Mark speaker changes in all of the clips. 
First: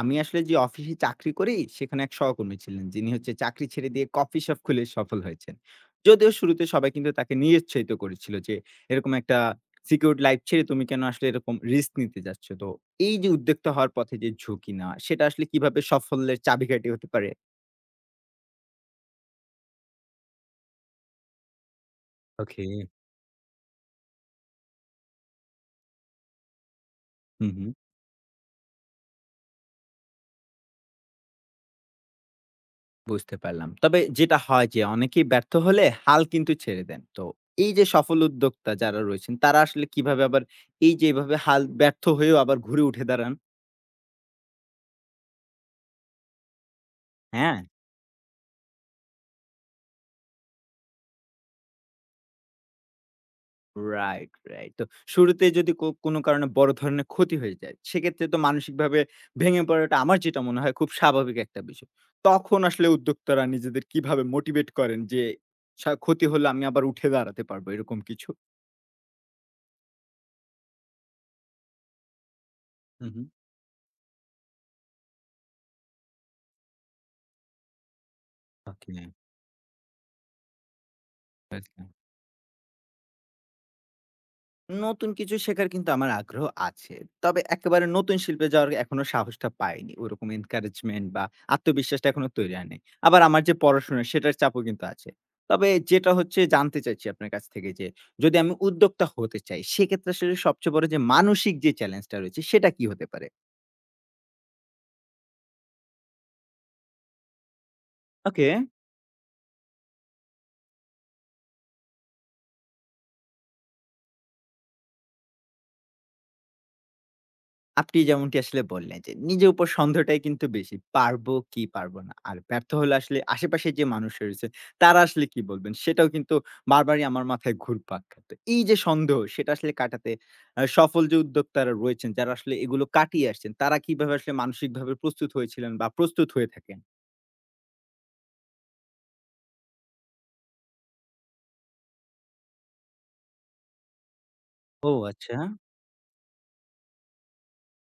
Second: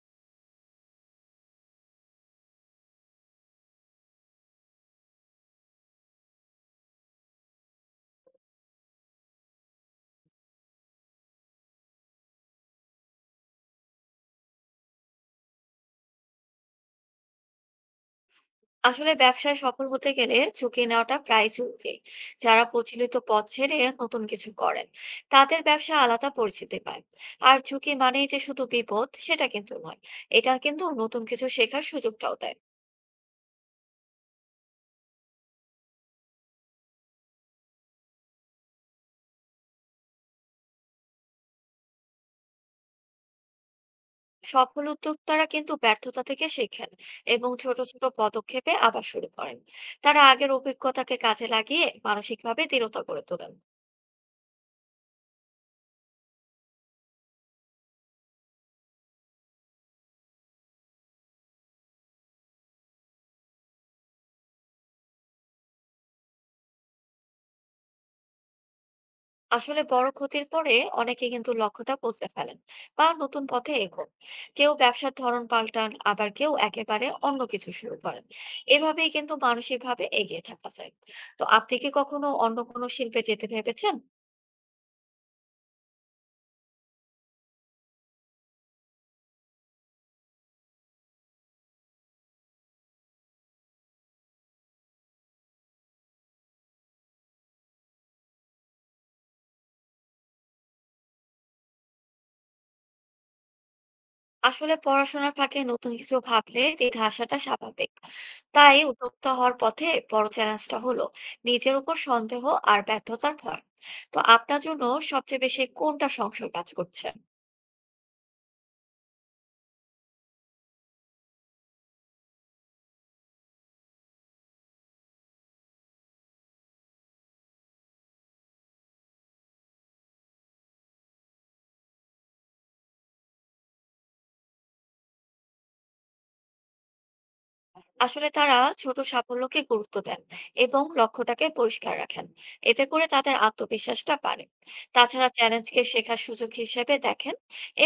Speaker 1: আমি আসলে যে অফিসে চাকরি করি সেখানে এক সহকর্মী ছিলেন যিনি হচ্ছে চাকরি ছেড়ে দিয়ে কফি শপ খুলে সফল হয়েছেন। যদিও শুরুতে সবাই কিন্তু তাকে নিরুৎসাহিত করেছিল যে এরকম একটা সিকিউর লাইফ ছেড়ে তুমি কেন আসলে এরকম রিস্ক নিতে যাচ্ছ। তো এই যে উদ্যোক্তা হওয়ার পথে যে ঝুঁকি না, সেটা আসলে কিভাবে সাফল্যের চাবিকাঠি হতে পারে?
Speaker 2: আসলে ব্যবসায় সফল হতে গেলে ঝুঁকি নেওয়াটা প্রায় জরুরি। যারা
Speaker 1: ওকে।
Speaker 2: প্রচলিত পথ ছেড়ে নতুন কিছু করেন, তাদের ব্যবসা আলাদা পরিচিতি পায়।
Speaker 1: হুম,
Speaker 2: আর
Speaker 1: হুম।
Speaker 2: ঝুঁকি মানেই যে শুধু বিপদ সেটা কিন্তু নয়, এটা কিন্তু নতুন কিছু শেখার সুযোগটাও দেয়।
Speaker 1: বুঝতে পারলাম, তবে যেটা হয় যে অনেকেই ব্যর্থ হলে হাল কিন্তু ছেড়ে দেন। তো এই যে সফল উদ্যোক্তা যারা রয়েছেন তারা আসলে কিভাবে আবার এই যে এভাবে হাল ব্যর্থ হয়েও আবার ঘুরে উঠে দাঁড়ান?
Speaker 2: সফল উদ্যোক্তারা কিন্তু ব্যর্থতা থেকে শেখেন এবং
Speaker 1: হ্যাঁ।
Speaker 2: ছোট ছোট পদক্ষেপে আবার শুরু করেন। তারা আগের অভিজ্ঞতাকে কাজে লাগিয়ে মানসিকভাবে দৃঢ়তা গড়ে তোলেন।
Speaker 1: Right, right. তো শুরুতে যদি কোনো কারণে বড় ধরনের ক্ষতি হয়ে যায়, সেক্ষেত্রে তো মানসিকভাবে ভেঙে পড়াটা আমার যেটা মনে হয় খুব স্বাভাবিক একটা বিষয়। তখন আসলে উদ্যোক্তারা নিজেদের কিভাবে মোটিভেট করেন যে, ক্ষতি হলে আমি আবার উঠে দাঁড়াতে পারবো এরকম কিছু?
Speaker 2: আসলে বড় ক্ষতির পরে অনেকে কিন্তু লক্ষ্যটা বদলে ফেলেন বা
Speaker 1: হু, হু।
Speaker 2: নতুন পথে এগোন। কেউ ব্যবসার ধরন পাল্টান, আবার কেউ একেবারে অন্য কিছু শুরু করেন।
Speaker 1: ওকে,
Speaker 2: এভাবেই কিন্তু মানসিকভাবে এগিয়ে থাকা যায়। তো আপনি
Speaker 1: ওকে।
Speaker 2: কি কখনো অন্য কোনো শিল্পে যেতে ভেবেছেন?
Speaker 1: নতুন কিছু শেখার কিন্তু আমার আগ্রহ আছে। তবে একেবারে নতুন শিল্পে যাওয়ার এখনো সাহসটা পাইনি। ওরকম এনকারেজমেন্ট বা আত্মবিশ্বাসটা এখনো তৈরি হয়নি। আবার আমার যে পড়াশোনা সেটার চাপও কিন্তু আছে। তবে যেটা হচ্ছে জানতে চাইছি আপনার কাছ থেকে যে, যদি আমি উদ্যোক্তা হতে চাই সেক্ষেত্রে আসলে সবচেয়ে বড় যে মানসিক যে চ্যালেঞ্জটা রয়েছে সেটা কি হতে পারে?
Speaker 2: আসলে পড়াশোনার ফাঁকে নতুন কিছু ভাবলে দ্বিধা আসাটা স্বাভাবিক।
Speaker 1: ওকে।
Speaker 2: তাই উদ্যোক্তা হওয়ার পথে বড় চ্যালেঞ্জটা হলো নিজের উপর সন্দেহ আর ব্যর্থতার ভয়। তো আপনার জন্য সবচেয়ে বেশি কোনটা সংশয় কাজ করছে?
Speaker 1: আপনি যেমনটি আসলে বললেন যে, নিজের উপর সন্দেহটাই কিন্তু বেশি। পারবো কি পারব না। আর ব্যর্থ হলে আসলে আশেপাশে যে মানুষ রয়েছে তারা আসলে কি বলবেন সেটাও কিন্তু বারবারই আমার মাথায় ঘুরপাক খাত। এই যে সন্দেহ সেটা আসলে কাটাতে সফল যে উদ্যোক্তারা রয়েছেন যারা আসলে এগুলো কাটিয়ে আসছেন তারা কিভাবে আসলে মানসিকভাবে প্রস্তুত হয়েছিলেন বা প্রস্তুত হয়ে থাকেন?
Speaker 2: আসলে তারা ছোট সাফল্যকে গুরুত্ব দেন এবং লক্ষ্যটাকে পরিষ্কার রাখেন। এতে করে তাদের আত্মবিশ্বাসটা বাড়ে।
Speaker 1: ও
Speaker 2: তাছাড়া
Speaker 1: আচ্ছা।
Speaker 2: চ্যালেঞ্জকে শেখার সুযোগ হিসেবে দেখেন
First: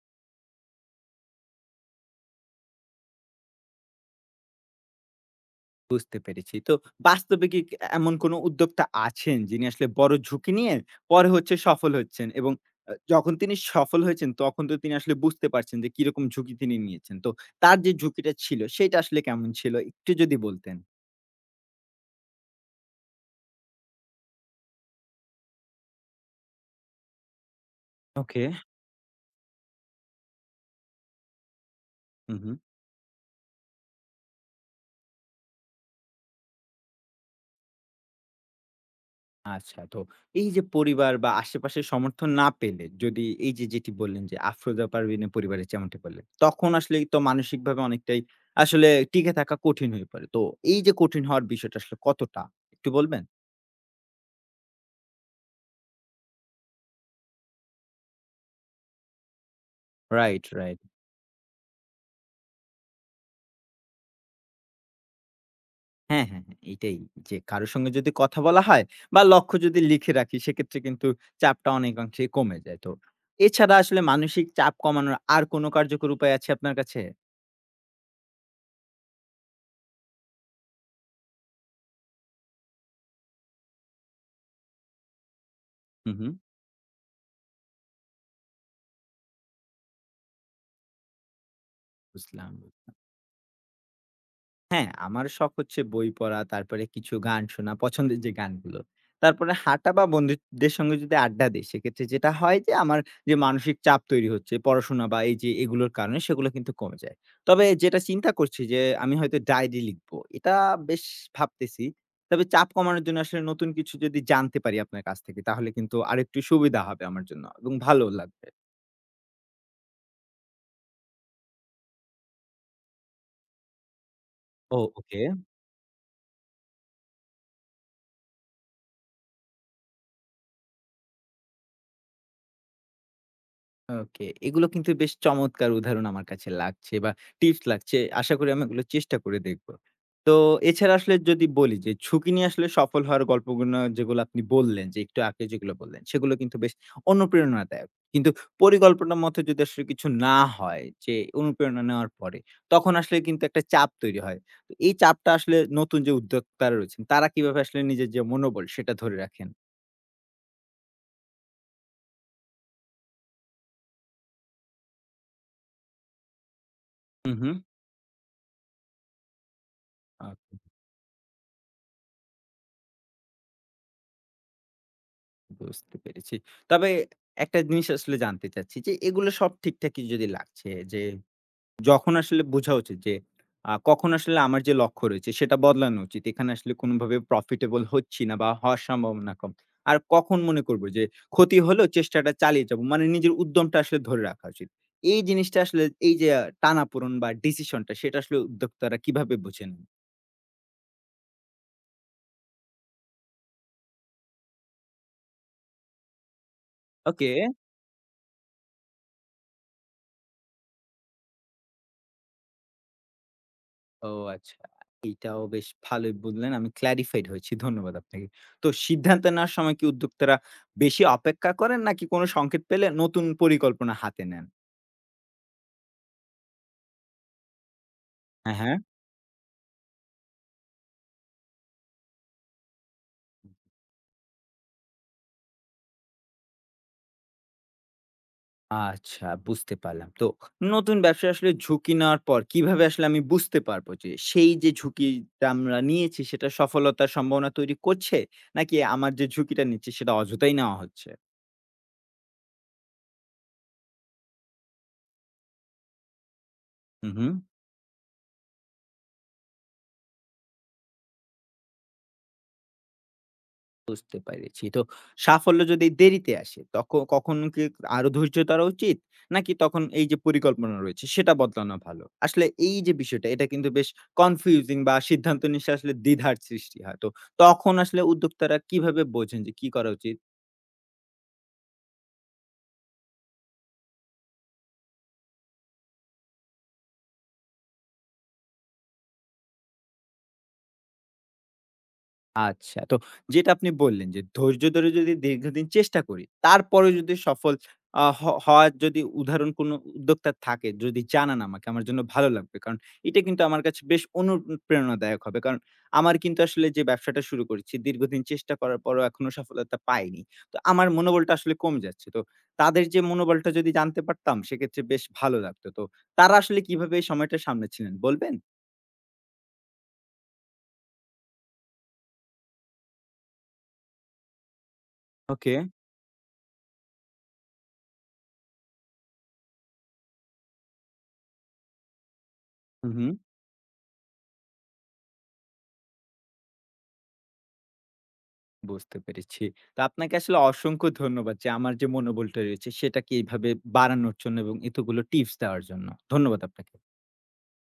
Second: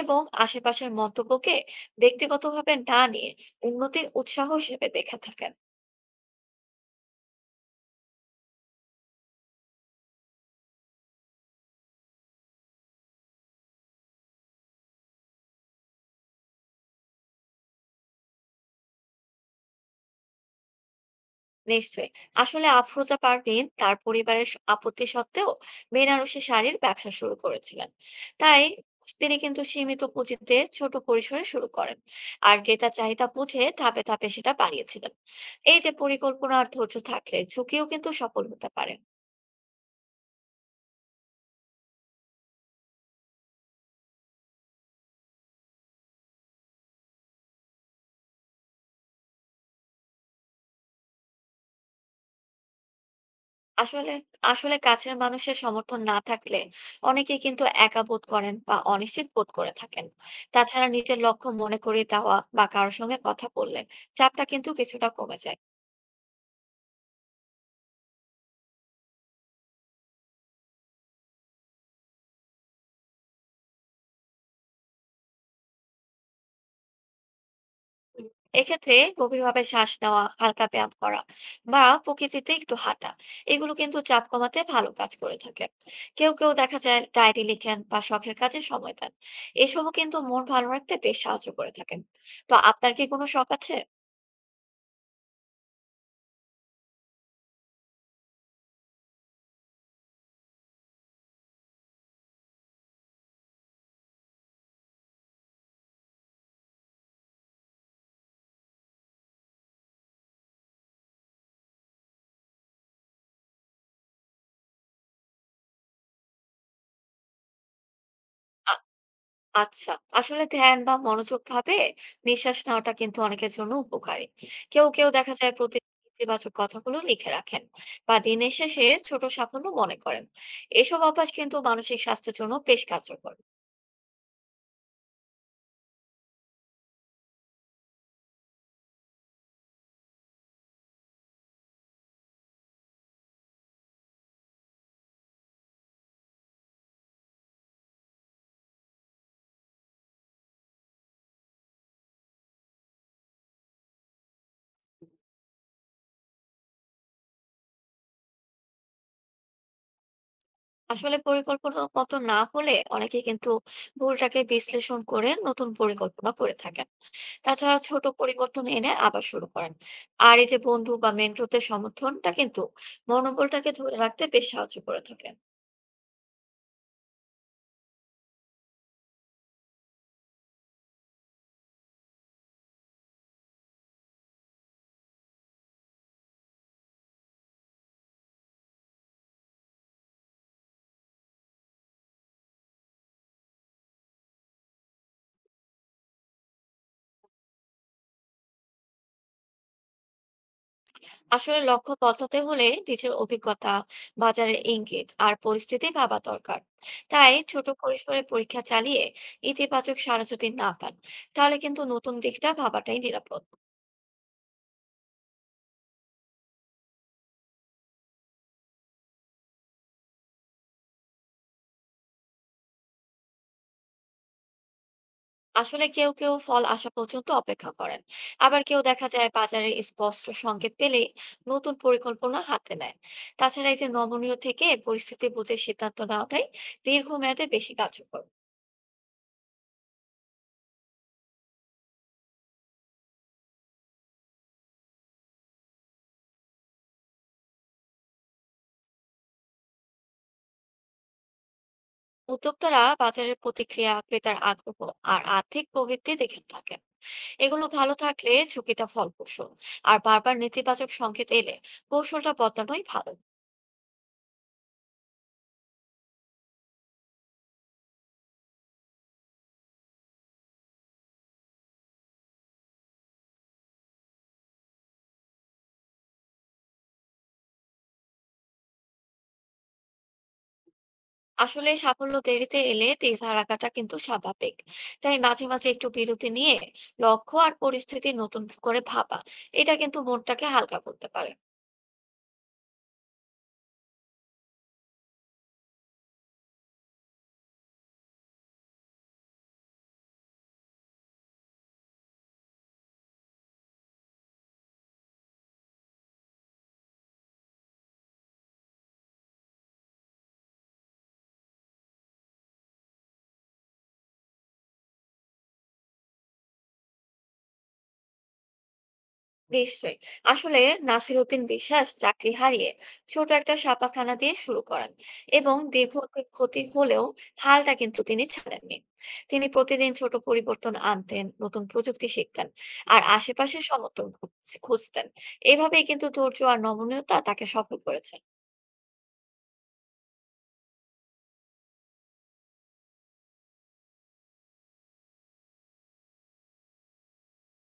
Speaker 2: এবং আশেপাশের মন্তব্যকে ব্যক্তিগতভাবে না নিয়ে উন্নতির উৎসাহ হিসেবে দেখে থাকেন।
Speaker 1: বুঝতে পেরেছি। তো বাস্তবে কি এমন কোন উদ্যোক্তা আছেন যিনি আসলে বড় ঝুঁকি নিয়ে পরে হচ্ছে সফল হচ্ছেন এবং যখন তিনি সফল হয়েছেন তখন তো তিনি আসলে বুঝতে পারছেন যে কিরকম ঝুঁকি তিনি নিয়েছেন। তো তার যে ঝুঁকিটা ছিল সেটা আসলে কেমন ছিল? একটু যদি বলতেন।
Speaker 2: নিশ্চয়ই। আসলে আফরোজা পারভীন তার পরিবারের আপত্তি সত্ত্বেও বেনারসি শাড়ির ব্যবসা শুরু করেছিলেন।
Speaker 1: ওকে।
Speaker 2: তাই তিনি কিন্তু সীমিত পুঁজিতে ছোট পরিসরে শুরু করেন।
Speaker 1: হুম, হুম।
Speaker 2: আর ক্রেতা চাহিদা বুঝে ধাপে ধাপে সেটা বাড়িয়েছিলেন। এই যে পরিকল্পনা আর ধৈর্য থাকলে ঝুঁকিও কিন্তু সফল হতে পারে।
Speaker 1: আচ্ছা। তো এই যে পরিবার বা আশেপাশের সমর্থন না পেলে যদি এই যে যেটি বললেন যে আফরোজা পারভীনের পরিবারের যেমনটি বললেন তখন আসলে তো মানসিকভাবে অনেকটাই আসলে টিকে থাকা কঠিন হয়ে পড়ে। তো এই যে কঠিন হওয়ার বিষয়টা আসলে কতটা একটু বলবেন?
Speaker 2: আসলে আসলে কাছের মানুষের সমর্থন না থাকলে অনেকেই কিন্তু একা বোধ করেন বা অনিশ্চিত বোধ করে থাকেন।
Speaker 1: Right, right.
Speaker 2: তাছাড়া নিজের লক্ষ্য মনে করিয়ে দেওয়া বা কারোর সঙ্গে কথা বললে চাপটা কিন্তু কিছুটা কমে যায়।
Speaker 1: হ্যাঁ, হ্যাঁ, হ্যাঁ। এইটাই, যে কারো সঙ্গে যদি কথা বলা হয় বা লক্ষ্য যদি লিখে রাখি সেক্ষেত্রে কিন্তু চাপটা অনেকাংশেই কমে যায়। তো এছাড়া আসলে মানসিক চাপ কমানোর আর কোনো কার্যকর উপায় আছে আপনার কাছে?
Speaker 2: হুম, এক্ষেত্রে গভীরভাবে শ্বাস নেওয়া, হালকা ব্যায়াম করা বা প্রকৃতিতে একটু হাঁটা, এগুলো কিন্তু চাপ কমাতে ভালো কাজ করে থাকে।
Speaker 1: হু, হু।
Speaker 2: কেউ কেউ দেখা যায় ডায়েরি লিখেন বা শখের কাজে সময় দেন, এসবও কিন্তু মন ভালো রাখতে বেশ সাহায্য করে থাকেন। তো
Speaker 1: বুঝলাম।
Speaker 2: আপনার কি কোনো শখ আছে?
Speaker 1: হ্যাঁ, আমার শখ হচ্ছে বই পড়া, তারপরে কিছু গান শোনা, পছন্দের যে গানগুলো। তারপরে হাঁটা বা বন্ধুদের সঙ্গে যদি আড্ডা দেই, সেক্ষেত্রে যেটা হয় যে আমার যে মানসিক চাপ তৈরি হচ্ছে পড়াশোনা বা এই যে এগুলোর কারণে সেগুলো কিন্তু কমে যায়। তবে যেটা চিন্তা করছি যে আমি হয়তো ডায়েরি লিখবো। এটা বেশ ভাবতেছি। তবে চাপ কমানোর জন্য আসলে নতুন কিছু যদি জানতে পারি আপনার কাছ থেকে তাহলে কিন্তু আরেকটু সুবিধা হবে আমার জন্য এবং ভালোও লাগবে।
Speaker 2: আচ্ছা, আসলে ধ্যান বা মনোযোগ ভাবে নিঃশ্বাস নেওয়াটা কিন্তু অনেকের জন্য উপকারী।
Speaker 1: ও
Speaker 2: কেউ কেউ
Speaker 1: ওকে।
Speaker 2: দেখা যায় প্রতি ইতিবাচক কথাগুলো লিখে রাখেন বা দিনের শেষে ছোট সাফল্য মনে করেন। এসব অভ্যাস কিন্তু মানসিক স্বাস্থ্যের জন্য বেশ কার্যকর।
Speaker 1: ওকে। এগুলো কিন্তু বেশ চমৎকার উদাহরণ আমার কাছে লাগছে বা টিপস লাগছে। আশা করি আমি এগুলো চেষ্টা করে দেখব। তো এছাড়া আসলে যদি বলি যে ঝুঁকি নিয়ে আসলে সফল হওয়ার গল্পগুলো যেগুলো আপনি বললেন যে একটু আগে যেগুলো বললেন সেগুলো কিন্তু বেশ অনুপ্রেরণাদায়ক। কিন্তু পরিকল্পনার মতো যদি আসলে কিছু না হয় যে অনুপ্রেরণা নেওয়ার পরে তখন আসলে কিন্তু একটা চাপ তৈরি হয়। তো এই চাপটা আসলে নতুন যে উদ্যোক্তারা রয়েছেন তারা কিভাবে আসলে নিজের যে মনোবল সেটা ধরে রাখেন?
Speaker 2: আসলে পরিকল্পনা মতো না হলে অনেকে কিন্তু ভুলটাকে বিশ্লেষণ করে নতুন পরিকল্পনা করে থাকেন।
Speaker 1: হু, হু।
Speaker 2: তাছাড়া ছোট পরিবর্তন এনে আবার শুরু করেন।
Speaker 1: আ
Speaker 2: আর এই যে বন্ধু বা মেন্টরদের সমর্থনটা কিন্তু মনোবলটাকে ধরে রাখতে বেশ সাহায্য করে থাকে।
Speaker 1: বুঝতে পেরেছি। তবে একটা জিনিস আসলে জানতে চাচ্ছি যে, এগুলো সব ঠিকঠাকই যদি লাগছে যে, যখন আসলে বোঝা উচিত যে, কখন আসলে আমার যে লক্ষ্য রয়েছে সেটা বদলানো উচিত। এখানে আসলে কোনোভাবে প্রফিটেবল হচ্ছি না বা হওয়ার সম্ভাবনা কম। আর কখন মনে করব যে, ক্ষতি হলেও চেষ্টাটা চালিয়ে যাবো। মানে নিজের উদ্যমটা আসলে ধরে রাখা উচিত। এই জিনিসটা আসলে এই যে টানাপোড়েন বা ডিসিশনটা সেটা আসলে উদ্যোক্তারা কিভাবে বোঝেন?
Speaker 2: আসলে লক্ষ্য বদলাতে হলে নিজের অভিজ্ঞতা, বাজারের ইঙ্গিত আর পরিস্থিতি ভাবা দরকার।
Speaker 1: ওকে।
Speaker 2: তাই ছোট পরিসরে পরীক্ষা চালিয়ে ইতিবাচক সাড়া যদি না পান, তাহলে কিন্তু নতুন দিকটা ভাবাটাই নিরাপদ।
Speaker 1: ও আচ্ছা। এইটাও বেশ ভালোই বললেন। আমি clarified হয়েছি। ধন্যবাদ আপনাকে। তো সিদ্ধান্ত নেওয়ার সময় কি উদ্যোক্তারা বেশি অপেক্ষা করেন নাকি কোনো সংকেত পেলে নতুন পরিকল্পনা হাতে নেন?
Speaker 2: আসলে কেউ কেউ ফল আসা পর্যন্ত অপেক্ষা করেন,
Speaker 1: হ্যাঁ,
Speaker 2: আবার
Speaker 1: হ্যাঁ।
Speaker 2: কেউ দেখা যায় বাজারে স্পষ্ট সংকেত পেলেই নতুন পরিকল্পনা হাতে নেয়। তাছাড়া এই যে নমনীয় থেকে পরিস্থিতি বুঝে সিদ্ধান্ত নেওয়াটাই দীর্ঘমেয়াদে বেশি কার্যকর।
Speaker 1: আচ্ছা, বুঝতে পারলাম। তো নতুন ব্যবসায় আসলে ঝুঁকি নেওয়ার পর কিভাবে আসলে আমি বুঝতে পারবো যে সেই যে ঝুঁকিটা আমরা নিয়েছি সেটা সফলতার সম্ভাবনা তৈরি করছে নাকি আমার যে ঝুঁকিটা নিচ্ছি সেটা অযথাই নেওয়া হচ্ছে?
Speaker 2: উদ্যোক্তারা বাজারের প্রতিক্রিয়া, ক্রেতার আগ্রহ আর আর্থিক প্রবৃদ্ধি দেখে থাকেন।
Speaker 1: হু, হু।
Speaker 2: এগুলো ভালো থাকলে ঝুঁকিটা ফলপ্রসূ। আর বারবার নেতিবাচক সংকেত এলে কৌশলটা বদলানোই ভালো।
Speaker 1: বুঝতে পেরেছি। তো সাফল্য যদি দেরিতে আসে, কখন কি আরো ধৈর্য ধরা উচিত? নাকি তখন এই যে পরিকল্পনা রয়েছে সেটা বদলানো ভালো? আসলে এই যে বিষয়টা এটা কিন্তু বেশ কনফিউজিং বা সিদ্ধান্ত নিতে আসলে দ্বিধার সৃষ্টি হয়। তো তখন আসলে উদ্যোক্তারা কিভাবে বোঝেন যে কি করা উচিত?
Speaker 2: আসলে সাফল্য দেরিতে এলে দ্বিধা রাখাটা কিন্তু স্বাভাবিক। তাই মাঝে মাঝে একটু বিরতি নিয়ে লক্ষ্য আর পরিস্থিতি নতুন করে ভাবা, এটা কিন্তু মনটাকে হালকা করতে পারে।
Speaker 1: আচ্ছা। তো যেটা আপনি বললেন যে ধৈর্য ধরে যদি দীর্ঘদিন চেষ্টা করি, তারপরেও যদি সফল আ হ হওয়ার যদি উদাহরণ কোনো উদ্যোক্তা থাকে, যদি জানান আমাকে, আমার জন্য ভালো লাগবে। কারণ এটা কিন্তু আমার কাছে বেশ অনুপ্রেরণাদায়ক হবে। কারণ আমার কিন্তু আসলে যে ব্যবসাটা শুরু করেছি, দীর্ঘদিন চেষ্টা করার পরও এখনো সফলতা পাইনি। তো আমার মনোবলটা আসলে কমে যাচ্ছে। তো তাদের যে মনোবলটা যদি জানতে পারতাম, সেক্ষেত্রে বেশ ভালো লাগতো। তো তারা আসলে কিভাবে এই সময়টা সামলেছিলেন বলবেন?
Speaker 2: নিশ্চয়ই। আসলে নাসিরউদ্দিন বিশ্বাস চাকরি হারিয়ে ছোট একটা ছাপাখানা দিয়ে শুরু করেন।
Speaker 1: ওকে।
Speaker 2: এবং দীর্ঘ ক্ষতি হলেও হালটা কিন্তু তিনি ছাড়েননি। তিনি প্রতিদিন ছোট পরিবর্তন আনতেন, নতুন প্রযুক্তি শিখতেন
Speaker 1: হু,
Speaker 2: আর
Speaker 1: হু।
Speaker 2: আশেপাশে সমর্থন খুঁজতেন। এভাবেই কিন্তু ধৈর্য আর নমনীয়তা তাকে সফল করেছে।
Speaker 1: বুঝতে পেরেছি। তো আপনাকে আসলে অসংখ্য ধন্যবাদ যে আমার যে মনোবলটা রয়েছে সেটাকে এভাবে বাড়ানোর জন্য এবং এতগুলো টিপস দেওয়ার জন্য। ধন্যবাদ আপনাকে।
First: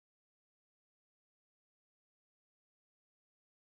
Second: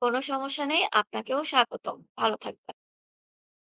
Speaker 2: কোনো সমস্যা নেই, আপনাকেও স্বাগতম। ভালো থাকবেন।